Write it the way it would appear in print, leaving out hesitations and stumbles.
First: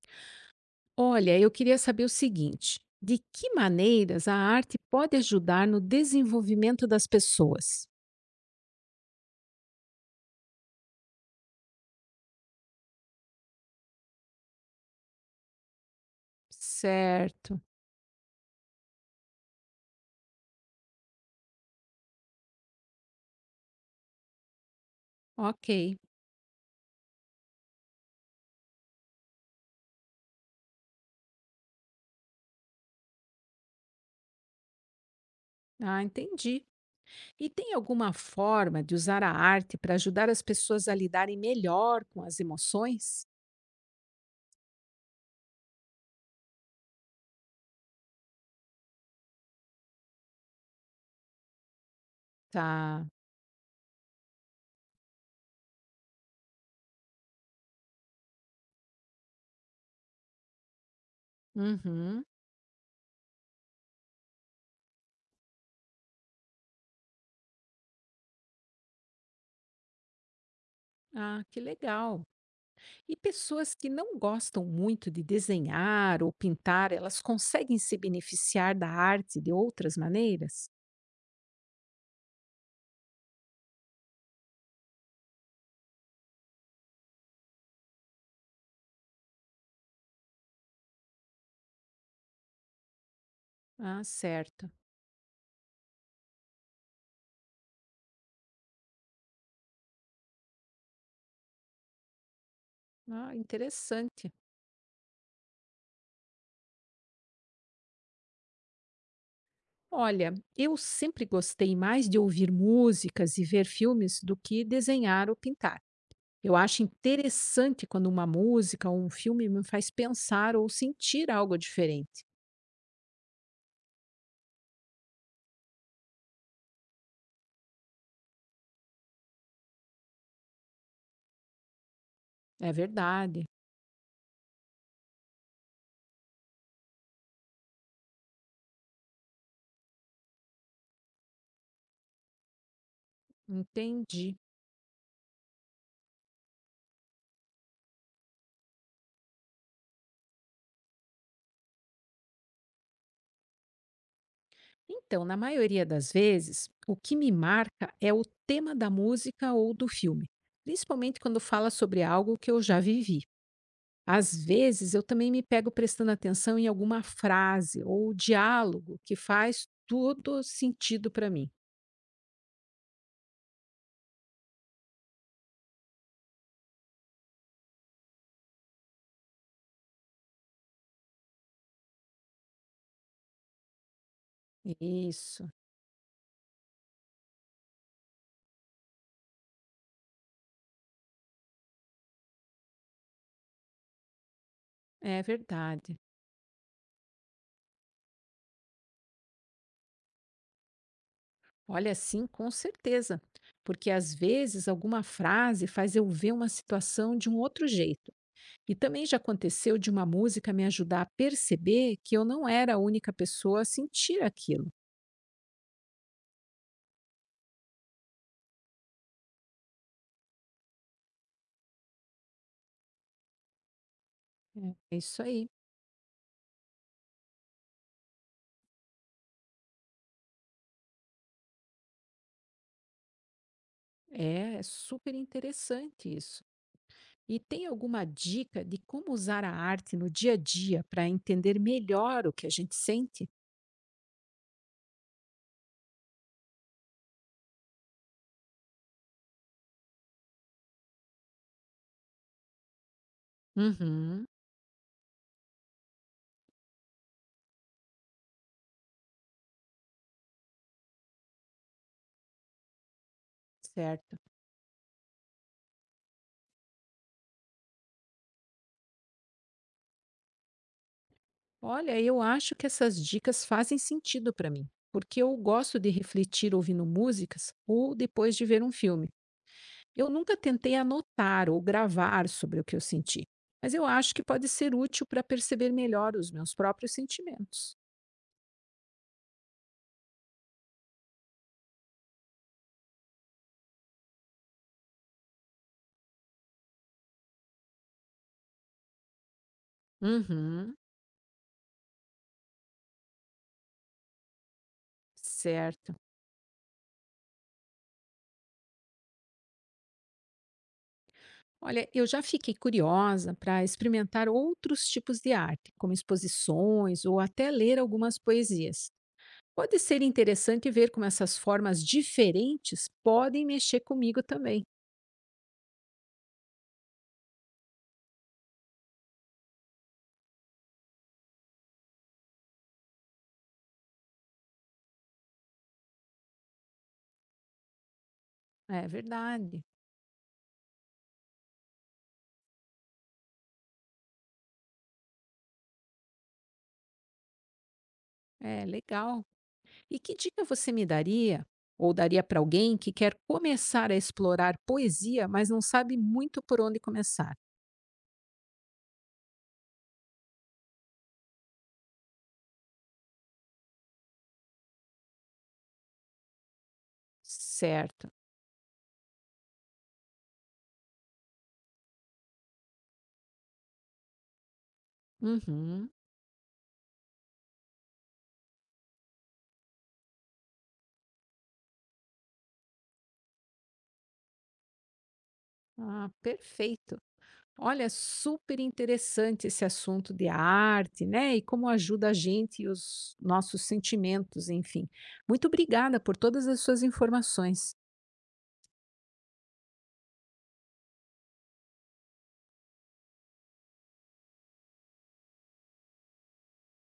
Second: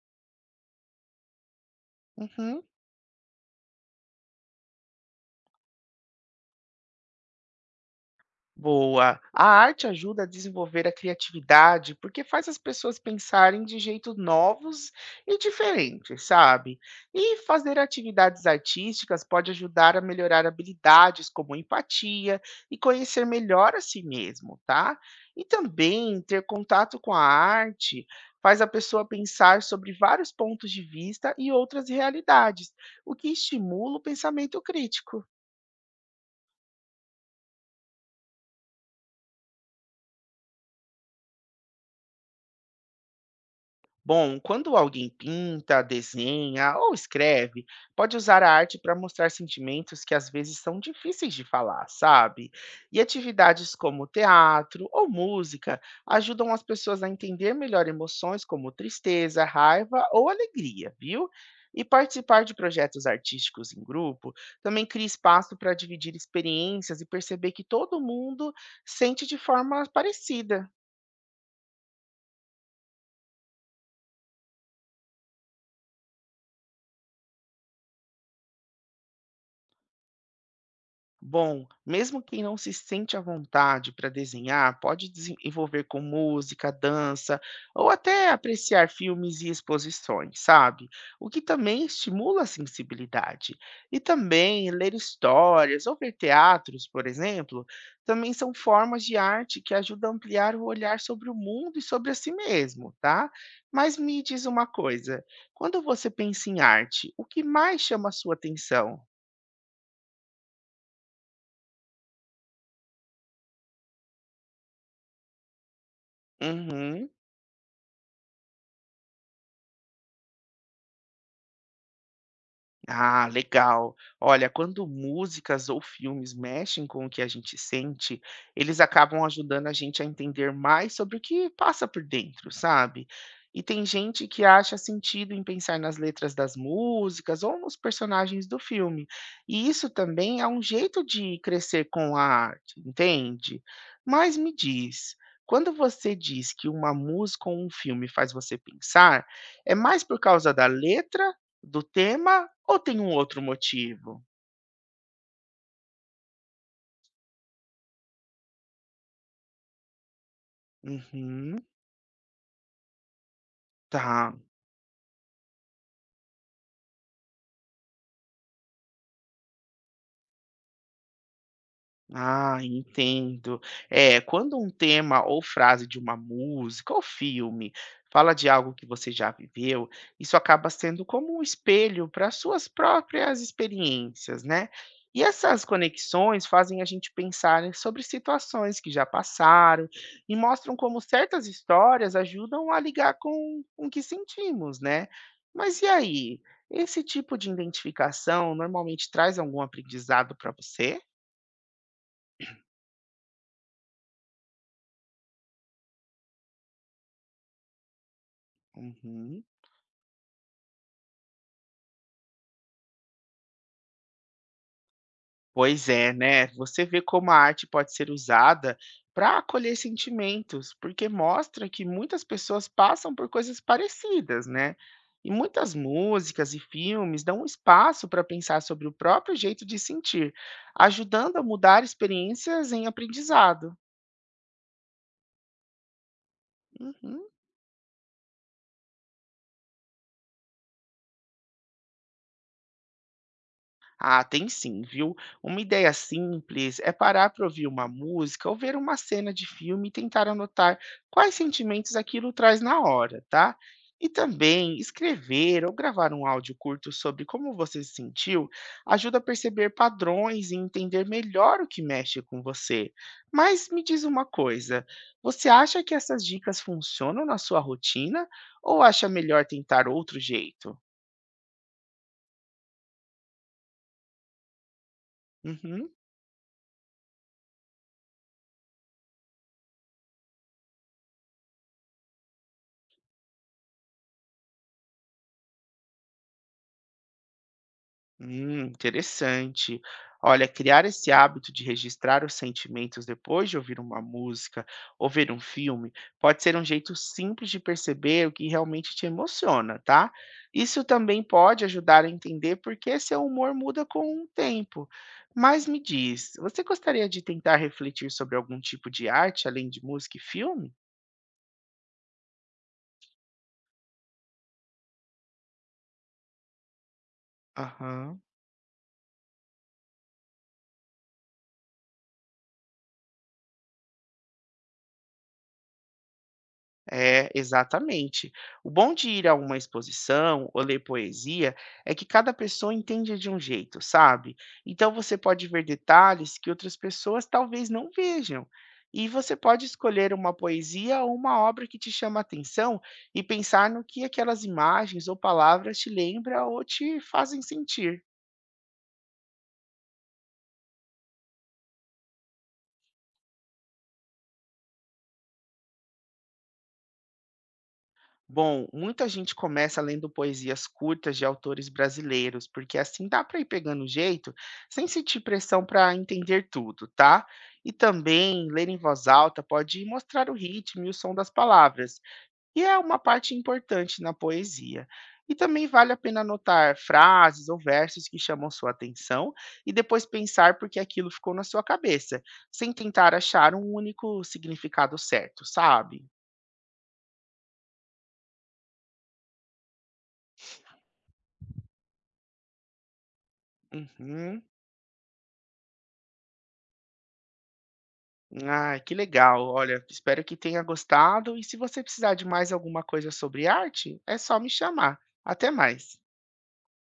Olha, eu queria saber o Uhum. seguinte: de que maneiras a arte pode ajudar no desenvolvimento das pessoas? Boa. A arte ajuda a desenvolver a criatividade porque faz as pessoas pensarem de jeitos novos e diferentes, sabe? E Certo, fazer atividades artísticas pode ajudar a melhorar habilidades como empatia e conhecer melhor a si mesmo, tá? E ok. também ter contato com a arte faz a pessoa pensar sobre vários pontos de vista e outras realidades, o que estimula o pensamento crítico. Ah, entendi. E tem alguma forma de usar a arte para ajudar as pessoas a lidarem melhor com as emoções? Bom, quando alguém pinta, desenha ou escreve, pode usar a arte para mostrar sentimentos que às vezes são difíceis de falar, sabe? E Tá. atividades como teatro ou música ajudam as pessoas a entender melhor emoções como tristeza, raiva ou alegria, viu? E Uhum. participar de projetos artísticos em grupo também cria espaço para dividir experiências e perceber que todo mundo sente de forma parecida. Ah, que legal. E pessoas que não gostam muito de desenhar ou pintar, elas conseguem se beneficiar da arte de outras maneiras? Bom, mesmo quem não se sente à vontade para desenhar pode desenvolver com música, dança ou até apreciar filmes e exposições, sabe? O que também estimula a sensibilidade. E Ah, certo. também ler histórias ou ver teatros, por exemplo, também são formas de arte que ajudam a ampliar o olhar sobre o mundo e sobre a si mesmo, tá? Ah, Mas me interessante. diz uma coisa, quando você pensa em arte, o que mais chama a sua atenção? Olha, eu sempre gostei mais de ouvir músicas e ver filmes do que desenhar ou pintar. Eu acho Uhum. interessante quando uma música ou um filme me faz pensar ou sentir algo diferente. Ah, legal. Olha, quando músicas ou filmes mexem com o que a gente sente, eles acabam ajudando a gente a entender mais sobre o que passa por dentro, É sabe? verdade. E tem gente que acha sentido em pensar nas letras das músicas ou nos personagens do filme. E isso também é um jeito de crescer com a arte, entende? Entendi. Mas me diz, quando você diz que uma música ou um filme faz você pensar, é mais por causa da letra? Do tema ou tem um outro motivo? Então, na maioria das vezes, o que me marca é o tema da música ou do filme, principalmente quando Uhum, fala sobre algo que eu já vivi. tá. Às vezes, eu também me pego prestando atenção em alguma frase ou diálogo que faz todo sentido para mim. Ah, entendo. É, quando um tema ou frase de uma música ou filme fala de algo que você já viveu, isso acaba sendo como um espelho para suas próprias experiências, né? E Isso, essas conexões fazem a gente pensar sobre situações que já passaram e mostram como certas histórias ajudam a ligar com o que sentimos, né? é Mas e verdade. aí? Esse tipo de identificação normalmente traz algum aprendizado para você? Olha, sim, com certeza. Porque às vezes alguma frase faz eu ver uma situação de um outro jeito. E também já Uhum. aconteceu de uma música me ajudar a perceber que eu não era a única pessoa a sentir aquilo. Pois é, né? Você vê como a arte pode ser usada para acolher sentimentos, porque mostra que muitas pessoas passam por coisas parecidas, né? É isso E aí. muitas músicas e filmes dão um espaço para pensar sobre o próprio jeito de sentir, ajudando a mudar experiências em aprendizado. É super interessante isso. Uhum. E tem alguma dica de como usar a arte no dia a dia para entender melhor o que a gente sente? Ah, tem sim, viu? Uma ideia simples é parar para ouvir uma música ou ver uma cena de filme e tentar anotar quais sentimentos aquilo traz na hora, tá? E Uhum, também escrever ou gravar um áudio curto sobre como você se sentiu ajuda a perceber padrões e entender melhor o que mexe com você. Mas me diz certo. uma coisa, você acha que essas dicas funcionam na sua rotina ou acha melhor tentar outro jeito? Olha, eu acho que essas dicas fazem sentido para mim, porque eu gosto de Uhum. refletir ouvindo músicas ou depois de ver um filme. Eu nunca tentei anotar ou gravar sobre o que eu senti, mas eu acho que pode ser útil para perceber melhor os meus próprios sentimentos. Interessante. Olha, criar esse hábito de registrar os sentimentos depois de ouvir uma música ou ver um filme pode ser um jeito simples de perceber o que realmente te emociona, tá? Uhum. Isso também pode ajudar a entender por que seu humor muda com o tempo. Mas me Certo. diz, você gostaria de tentar refletir sobre algum tipo de arte além de música e filme? Olha, eu já fiquei curiosa para experimentar outros tipos de arte, como exposições ou até ler algumas Aham. poesias. Pode ser interessante ver como essas formas diferentes podem mexer comigo também. É, exatamente. O bom de ir a uma exposição ou ler poesia é que cada pessoa entende de um jeito, sabe? Então você pode ver detalhes que outras pessoas talvez não vejam. É E você verdade. pode escolher uma poesia ou uma obra que te chama a atenção e pensar no que aquelas imagens ou palavras te lembram ou te fazem sentir. É legal. E que dica você me daria ou daria para alguém que quer começar a explorar poesia, mas não sabe muito por onde começar? Bom, muita gente começa lendo poesias curtas de autores brasileiros, porque assim dá para ir pegando o jeito, sem sentir pressão para entender tudo, tá? E Certo. também ler em voz alta pode mostrar o ritmo e o som das palavras, e é uma parte importante na poesia. E também Uhum. vale a pena anotar frases ou versos que chamam sua atenção e depois pensar por que aquilo ficou na sua cabeça, sem tentar achar um único significado certo, sabe? Ah, perfeito. Olha, super interessante esse assunto de arte, né? E como ajuda a gente e os nossos Uhum. sentimentos, enfim. Muito obrigada por todas as suas informações. Ah, que legal. Olha, espero que tenha gostado. E se você precisar de mais alguma coisa sobre arte, é só me chamar. Até mais.